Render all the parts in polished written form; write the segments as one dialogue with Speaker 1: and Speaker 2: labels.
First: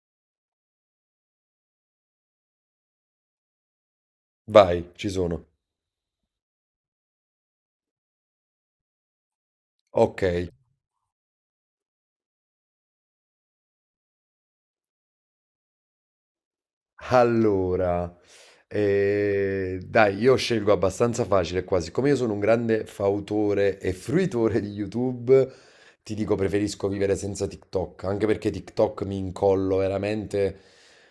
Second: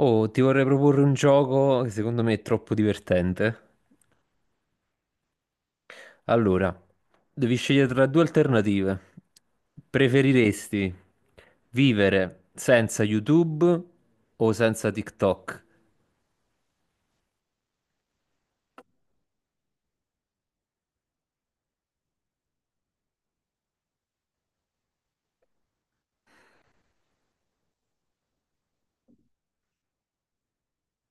Speaker 1: Oh, ti vorrei proporre un gioco che secondo me è troppo divertente.
Speaker 2: Vai, ci sono.
Speaker 1: Allora, devi scegliere tra due alternative.
Speaker 2: Ok,
Speaker 1: Preferiresti vivere senza YouTube o senza TikTok?
Speaker 2: allora, dai, io scelgo abbastanza facile qua. Siccome io sono un grande fautore e fruitore di YouTube, ti dico preferisco vivere senza TikTok, anche perché TikTok mi incollo veramente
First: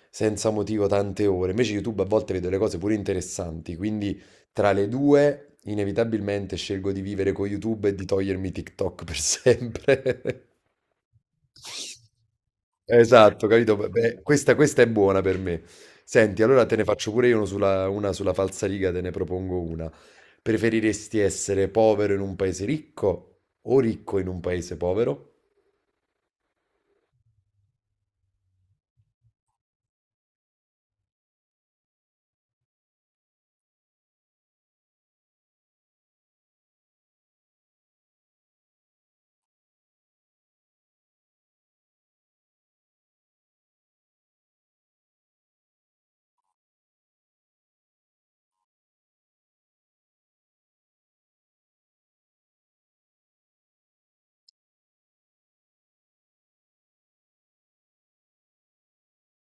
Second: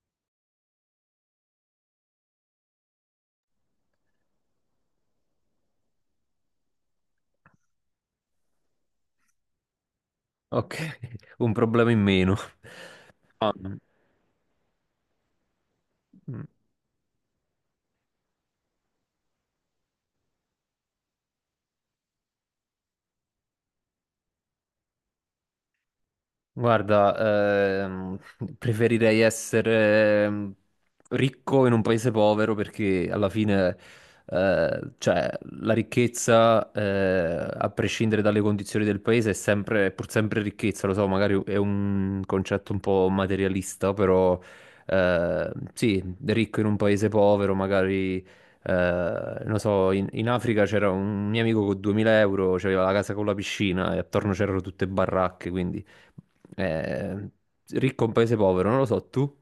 Speaker 2: senza motivo tante ore. Invece YouTube a volte vedo le cose pure interessanti, quindi tra le due inevitabilmente scelgo di vivere con YouTube e di togliermi TikTok per sempre.
Speaker 1: Ok, un problema in meno.
Speaker 2: Esatto,
Speaker 1: No,
Speaker 2: capito? Beh, questa è buona per me. Senti,
Speaker 1: no.
Speaker 2: allora te ne faccio pure io una sulla falsariga, te ne propongo una. Preferiresti essere povero in un paese ricco o ricco in un paese povero?
Speaker 1: Guarda, preferirei essere ricco in un paese povero perché alla fine, cioè, la ricchezza, a prescindere dalle condizioni del paese, è sempre, è pur sempre ricchezza. Lo so, magari è un concetto un po' materialista, però, sì, ricco in un paese povero, magari, non so, in Africa c'era un mio amico con 2000 euro, c'aveva la casa con la piscina e attorno c'erano tutte baracche, quindi eh, ricco un paese povero, non lo so, tu?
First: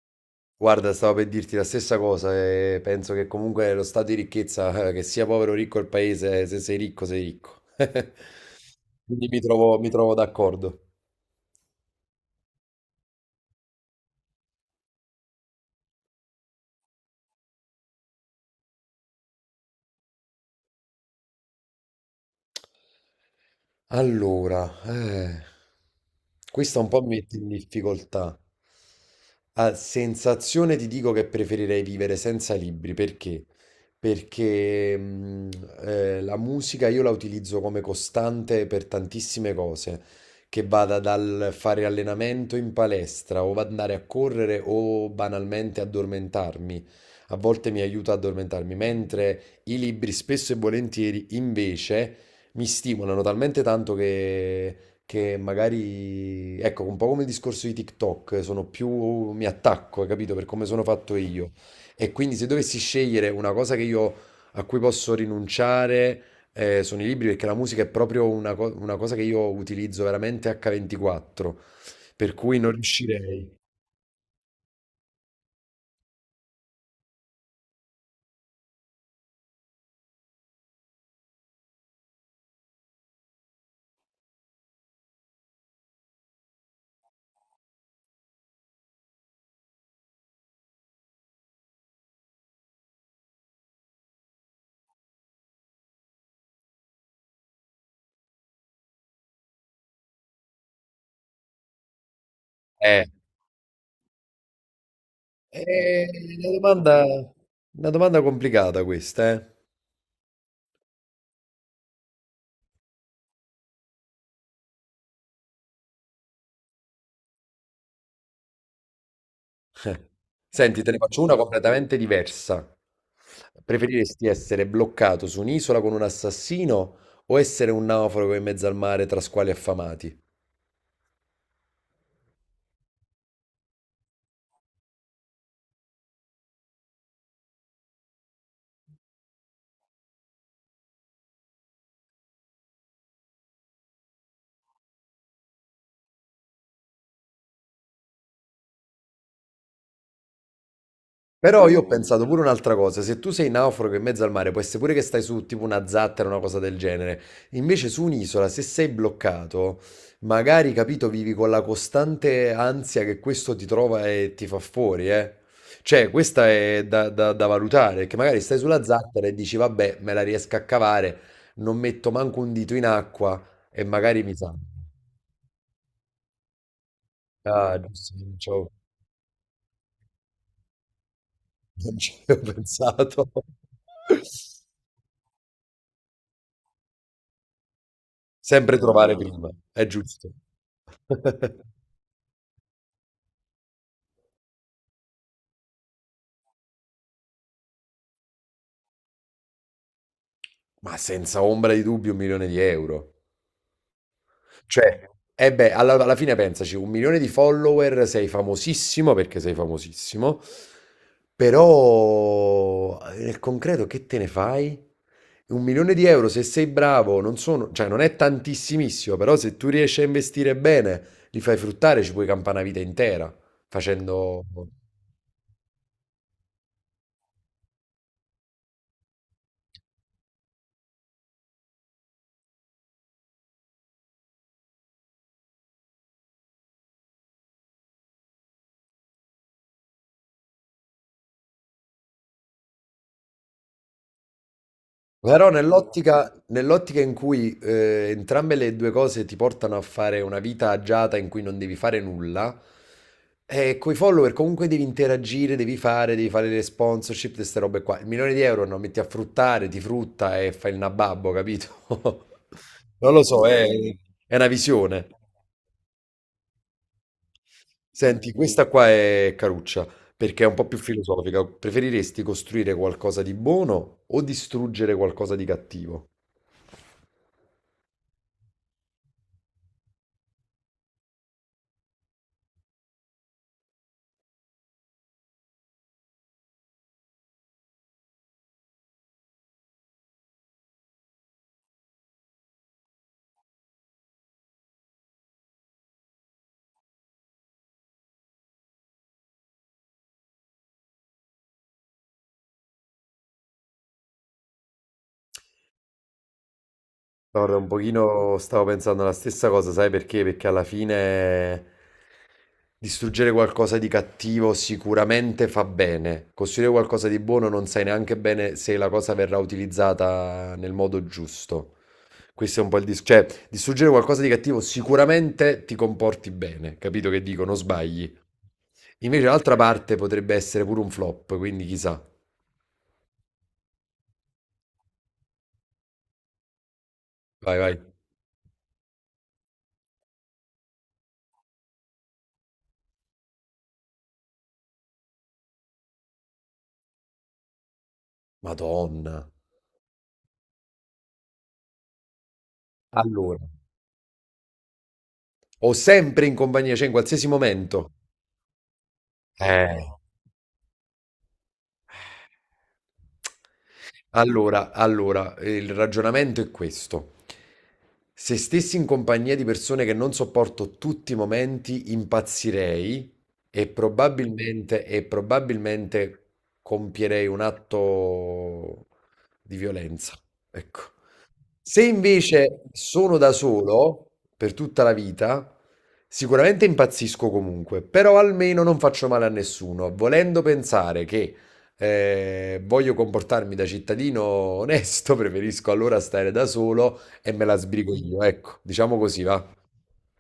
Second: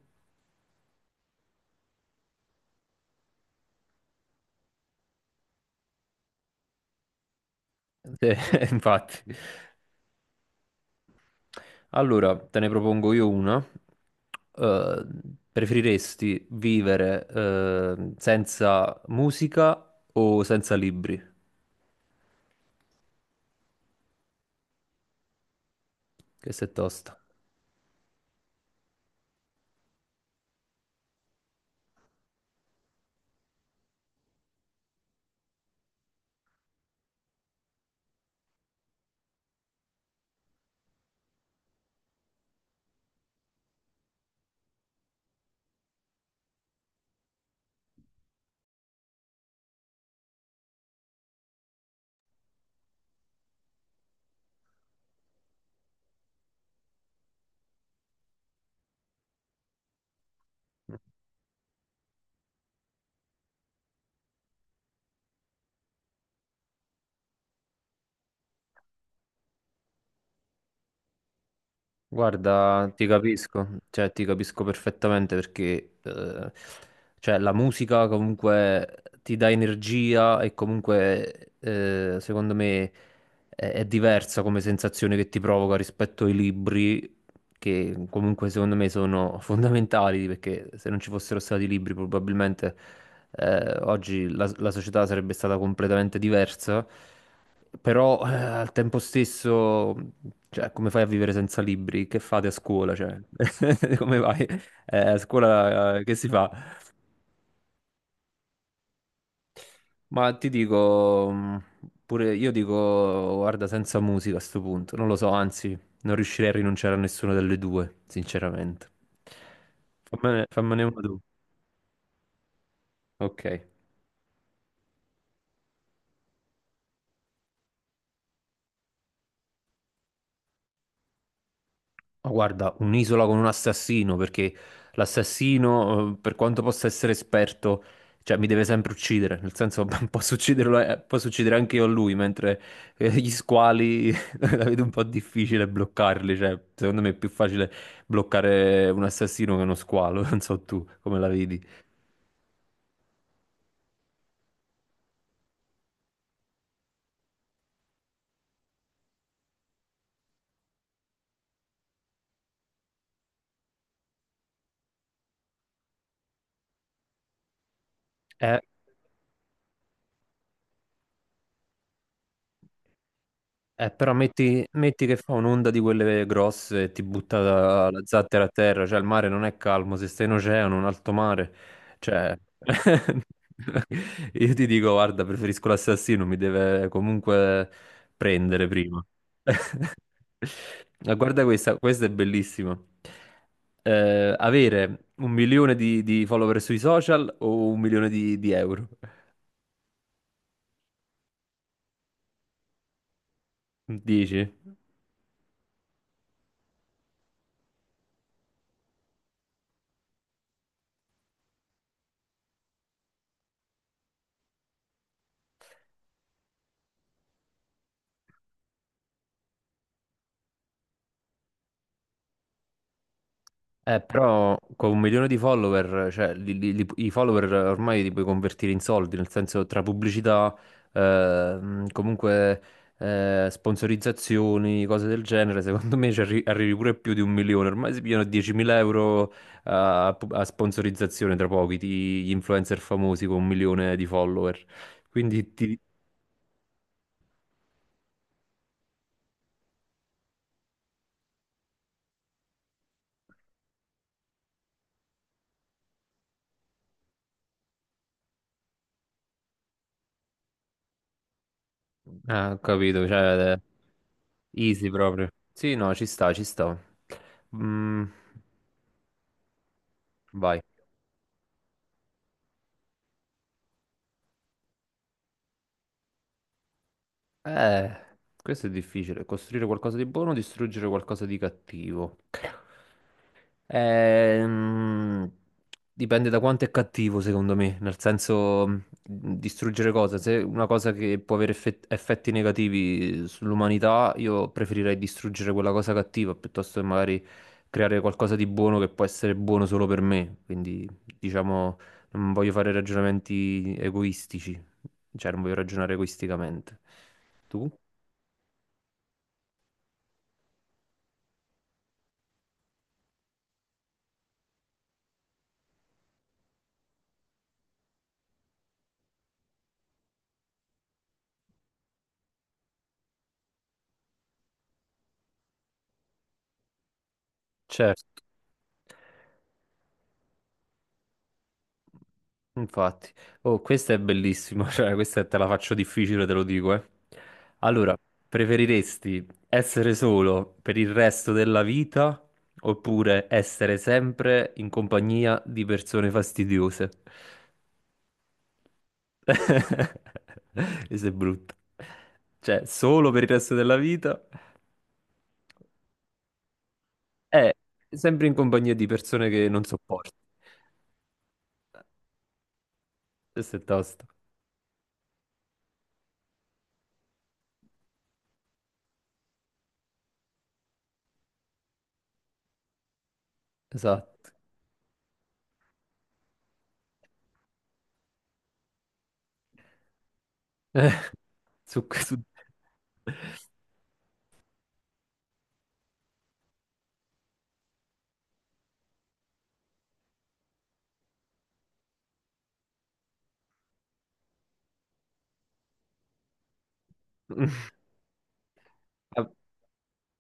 Speaker 2: Guarda, stavo per dirti la stessa cosa e penso che comunque lo stato di ricchezza, che sia povero o ricco il paese, se sei ricco sei ricco.
Speaker 1: Eh,
Speaker 2: Quindi
Speaker 1: infatti.
Speaker 2: mi trovo d'accordo.
Speaker 1: Allora, te ne propongo io una. Eh, preferiresti vivere senza musica o senza libri?
Speaker 2: Allora,
Speaker 1: Che se
Speaker 2: questa un po' mi
Speaker 1: tosta.
Speaker 2: mette in difficoltà. A sensazione ti dico che preferirei vivere senza libri, perché? Perché la musica io la utilizzo come costante per tantissime cose, che vada dal fare allenamento in palestra o andare a correre o banalmente addormentarmi. A volte mi aiuta ad addormentarmi, mentre i libri spesso e volentieri invece mi stimolano talmente tanto che magari, ecco, un po' come il discorso di TikTok, sono più, mi attacco, hai capito, per come sono fatto io. E quindi se dovessi scegliere una cosa che io, a cui posso rinunciare, sono i libri, perché la musica è proprio una, una cosa che io utilizzo veramente H24, per cui non
Speaker 1: Guarda, ti
Speaker 2: riuscirei.
Speaker 1: capisco, cioè ti capisco perfettamente perché cioè, la musica comunque ti dà energia e comunque secondo me è diversa come sensazione che ti provoca rispetto ai libri che comunque secondo me sono fondamentali perché se non ci fossero stati i libri probabilmente oggi la società sarebbe stata completamente diversa. Però al tempo stesso, cioè, come fai a vivere senza libri? Che fate a scuola?
Speaker 2: Eh,
Speaker 1: Cioè, come vai? A scuola, che si
Speaker 2: è
Speaker 1: fa?
Speaker 2: una domanda complicata questa, eh.
Speaker 1: Ma ti dico, pure io dico, guarda, senza musica a sto punto, non lo so, anzi, non riuscirei a rinunciare a nessuna delle due, sinceramente. Fammene,
Speaker 2: Senti,
Speaker 1: fammene
Speaker 2: te ne
Speaker 1: una tu.
Speaker 2: faccio una completamente diversa.
Speaker 1: Ok.
Speaker 2: Preferiresti essere bloccato su un'isola con un assassino o essere un naufrago in mezzo al mare tra squali affamati?
Speaker 1: Ma guarda, un'isola con un assassino, perché l'assassino, per quanto possa essere esperto, cioè mi deve sempre uccidere, nel senso posso ucciderlo, posso uccidere anche io a lui, mentre gli squali la vedo un po' difficile bloccarli, cioè secondo me è più facile bloccare un assassino che uno squalo, non so tu come la vedi.
Speaker 2: Però io pensato pure un'altra cosa, se tu sei naufrago in mezzo al mare, può essere pure che stai su tipo una zattera o una cosa del genere, invece su un'isola, se sei bloccato, magari, capito, vivi con la costante ansia che questo ti trova e ti fa fuori, eh. Cioè, questa è da valutare, che magari stai
Speaker 1: Eh,
Speaker 2: sulla zattera e dici, vabbè, me la riesco a cavare, non metto manco un dito in acqua e
Speaker 1: però
Speaker 2: magari mi sa.
Speaker 1: metti che fa un'onda di quelle grosse e ti butta
Speaker 2: Ah,
Speaker 1: la
Speaker 2: giusto, non
Speaker 1: zattera a
Speaker 2: ci avevo
Speaker 1: terra, cioè il mare non è calmo, se stai in oceano, un alto mare,
Speaker 2: non ci
Speaker 1: cioè
Speaker 2: avevo pensato.
Speaker 1: io ti dico, guarda, preferisco l'assassino, mi deve comunque prendere
Speaker 2: Sempre
Speaker 1: prima.
Speaker 2: trovare. Ah, prima, è giusto.
Speaker 1: Ma guarda questa, questa è bellissima. Avere un milione di follower sui social o un milione di euro?
Speaker 2: Ma senza ombra di dubbio, 1.000.000 di euro.
Speaker 1: Dici?
Speaker 2: Cioè, e beh, alla fine pensaci, un milione di follower, sei famosissimo perché sei famosissimo, però nel concreto che te ne fai? Un milione di euro, se sei bravo, non sono, cioè non è tantissimissimo, però se tu riesci a investire bene, li fai fruttare, ci puoi campare una vita intera
Speaker 1: Eh,
Speaker 2: facendo...
Speaker 1: però con un milione di follower, cioè i follower ormai li puoi convertire in soldi, nel senso tra pubblicità, comunque sponsorizzazioni, cose del genere, secondo me ci arrivi pure più di un milione, ormai si pigliano 10.000 euro a sponsorizzazione tra pochi, gli influencer famosi con un milione di follower.
Speaker 2: Però
Speaker 1: Quindi ti...
Speaker 2: nell'ottica in cui entrambe le due cose ti portano a fare una vita agiata in cui non devi fare nulla, coi follower comunque devi interagire, devi fare le sponsorship, queste robe qua. Il milione di euro non metti a fruttare, ti frutta e fai il nababbo, capito?
Speaker 1: Ah, ho capito,
Speaker 2: Non lo so,
Speaker 1: cioè...
Speaker 2: è una
Speaker 1: Easy
Speaker 2: visione.
Speaker 1: proprio. Sì, no, ci sta, ci sta. Mm,
Speaker 2: Senti, questa qua è caruccia, perché è un
Speaker 1: vai.
Speaker 2: po' più filosofica. Preferiresti costruire qualcosa di buono o distruggere qualcosa di cattivo?
Speaker 1: Eh, questo è difficile. Costruire qualcosa di buono, distruggere qualcosa di cattivo. Ehm, dipende da quanto è cattivo, secondo me. Nel senso, distruggere cosa? Se è una cosa che può avere effetti negativi sull'umanità, io preferirei distruggere quella cosa cattiva piuttosto che magari creare qualcosa di buono che può essere buono solo per me. Quindi, diciamo, non voglio fare ragionamenti egoistici. Cioè, non voglio ragionare egoisticamente.
Speaker 2: Guarda, un
Speaker 1: Tu?
Speaker 2: pochino stavo pensando la stessa cosa, sai perché? Perché alla fine distruggere qualcosa di cattivo sicuramente fa bene. Costruire qualcosa di buono non sai neanche bene se la cosa verrà utilizzata nel modo giusto. Questo è un po' il discorso. Cioè, distruggere qualcosa di cattivo sicuramente ti comporti bene, capito che dico? Non sbagli.
Speaker 1: Certo,
Speaker 2: Invece l'altra parte potrebbe essere pure un flop, quindi chissà.
Speaker 1: infatti. Oh, questa è bellissima, cioè, questa te la faccio difficile, te lo dico, eh.
Speaker 2: Vai, vai.
Speaker 1: Allora, preferiresti essere solo per il resto della vita oppure essere sempre in compagnia di persone fastidiose?
Speaker 2: Madonna.
Speaker 1: Questo è brutto. Cioè, solo per il
Speaker 2: Allora.
Speaker 1: resto della vita
Speaker 2: Ho sempre in compagnia, cioè in qualsiasi
Speaker 1: è
Speaker 2: momento.
Speaker 1: sempre in compagnia di persone che non
Speaker 2: Eh,
Speaker 1: sopporti. Questo è tosto.
Speaker 2: Allora, allora, il ragionamento è questo. Se stessi in compagnia di persone che non sopporto tutti i momenti, impazzirei
Speaker 1: Esatto.
Speaker 2: e probabilmente compierei un atto di violenza. Ecco.
Speaker 1: Eh,
Speaker 2: Se
Speaker 1: su, su-
Speaker 2: invece sono da solo per tutta la vita, sicuramente impazzisco comunque, però almeno non faccio male a nessuno, volendo pensare che voglio comportarmi da cittadino onesto, preferisco allora stare da solo e me la sbrigo io, ecco, diciamo così, va.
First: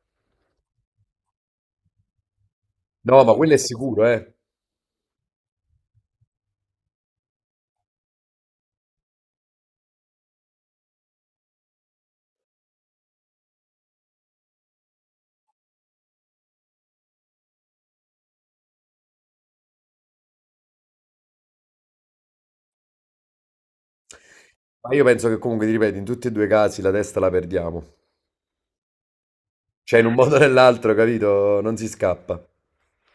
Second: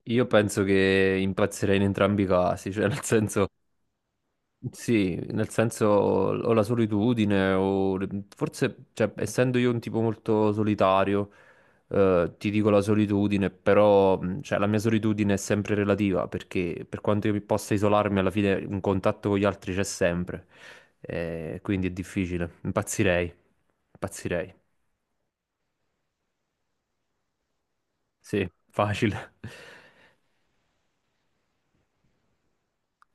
Speaker 1: Io penso che impazzirei in entrambi i casi, cioè nel
Speaker 2: No, ma
Speaker 1: senso,
Speaker 2: quello è sicuro, eh.
Speaker 1: sì, nel senso o la solitudine o forse, cioè, essendo io un tipo molto solitario, ti dico la solitudine, però cioè, la mia solitudine è sempre relativa perché per quanto io mi possa isolarmi, alla fine un contatto con gli altri c'è sempre. Quindi è difficile. Impazzirei, impazzirei,
Speaker 2: Ma io penso che comunque, ti ripeto, in tutti e due i casi la testa la perdiamo.
Speaker 1: sì, facile.
Speaker 2: Cioè, in un modo o nell'altro, capito? Non si scappa.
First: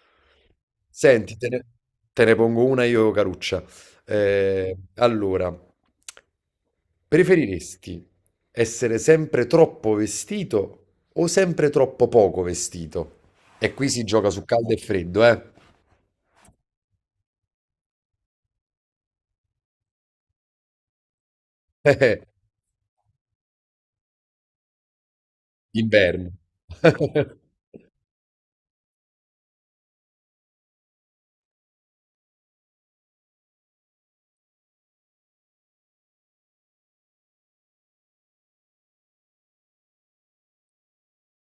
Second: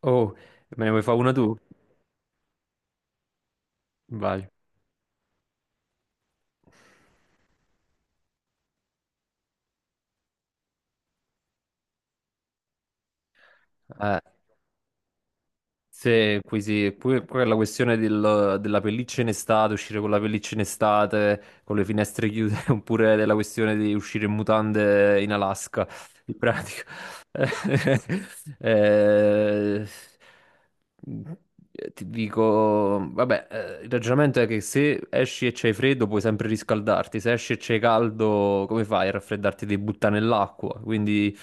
Speaker 1: Oh, me ne vuoi fare una
Speaker 2: Senti,
Speaker 1: tu?
Speaker 2: te ne pongo una io, Caruccia.
Speaker 1: Vai.
Speaker 2: Allora, preferiresti essere sempre troppo vestito o sempre troppo poco vestito? E qui si
Speaker 1: Eh,
Speaker 2: gioca su caldo e freddo, eh?
Speaker 1: se, qui sì, pure la questione della pelliccia in estate, uscire con la pelliccia in estate, con le finestre chiuse, oppure della questione di uscire in mutande in Alaska,
Speaker 2: Inverno.
Speaker 1: in pratica. Ti dico, vabbè, il ragionamento è che se esci e c'hai freddo puoi sempre riscaldarti, se esci e c'hai caldo, come fai a raffreddarti? Devi buttare nell'acqua, quindi...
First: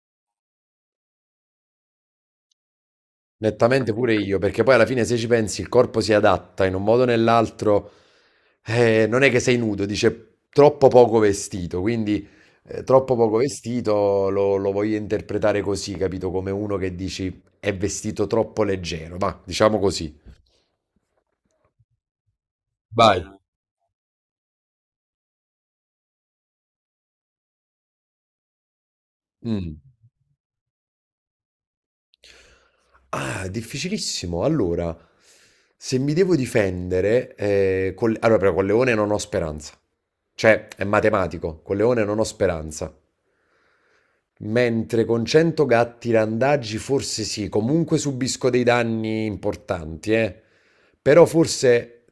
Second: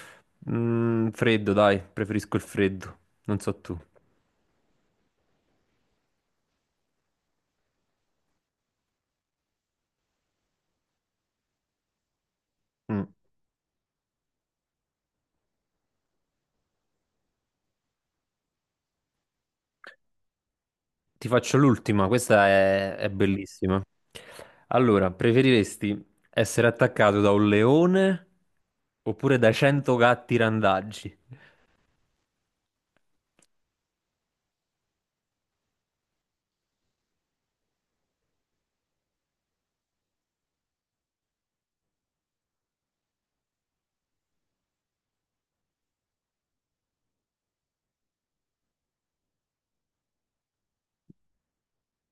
Speaker 1: Freddo, dai, preferisco il freddo. Non so tu.
Speaker 2: Nettamente pure io, perché poi alla fine se ci pensi il corpo si adatta in un modo o nell'altro, non è che sei nudo, dice troppo poco vestito, quindi
Speaker 1: Mm.
Speaker 2: troppo poco vestito lo voglio interpretare così, capito? Come uno che dici è vestito troppo leggero, ma diciamo così.
Speaker 1: Ti faccio l'ultima, questa è
Speaker 2: Vai.
Speaker 1: bellissima. Allora, preferiresti essere attaccato da un leone oppure da
Speaker 2: Mm.
Speaker 1: 100 gatti randaggi?
Speaker 2: Ah, difficilissimo. Allora, se mi devo difendere, allora però con Leone non ho speranza, cioè è matematico, con Leone non ho speranza. Mentre con 100 gatti randagi forse sì, comunque subisco dei danni importanti, eh. Però forse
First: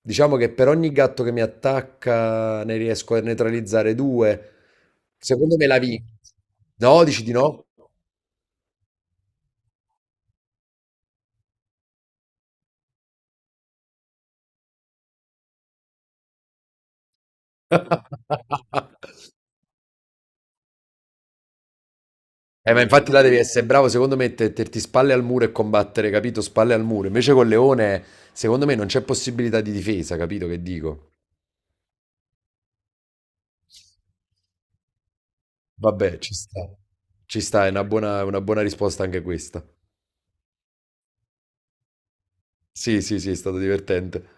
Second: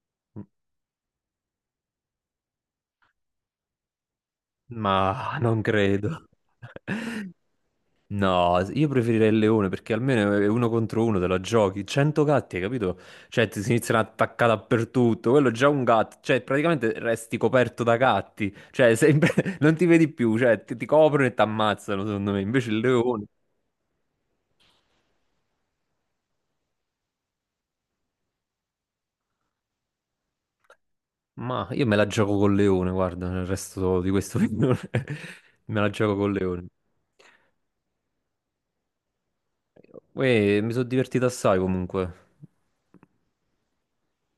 Speaker 2: diciamo che per ogni gatto che mi attacca ne riesco a neutralizzare due.
Speaker 1: Ma
Speaker 2: Secondo
Speaker 1: non
Speaker 2: me la vinco.
Speaker 1: credo.
Speaker 2: No, dici di no?
Speaker 1: No, io preferirei il leone perché almeno è uno contro uno te la giochi. 100 gatti, hai capito? Cioè, ti si iniziano a attaccare dappertutto. Quello è già un gatto, cioè, praticamente resti coperto da gatti. Cioè, sempre... non ti vedi più, cioè, ti coprono e ti ammazzano, secondo me. Invece il
Speaker 2: Ma infatti là
Speaker 1: leone,
Speaker 2: devi essere bravo, secondo me, metterti spalle al muro e combattere, capito? Spalle al muro. Invece col leone, secondo me, non c'è possibilità di difesa, capito che dico?
Speaker 1: ma io me la gioco col leone, guarda, il resto di questo film me la gioco
Speaker 2: Vabbè,
Speaker 1: col
Speaker 2: ci
Speaker 1: leone.
Speaker 2: sta. Ci sta, è una buona risposta anche questa.
Speaker 1: Uè, mi sono divertito assai comunque.
Speaker 2: Sì, sì, sì, è stato divertente.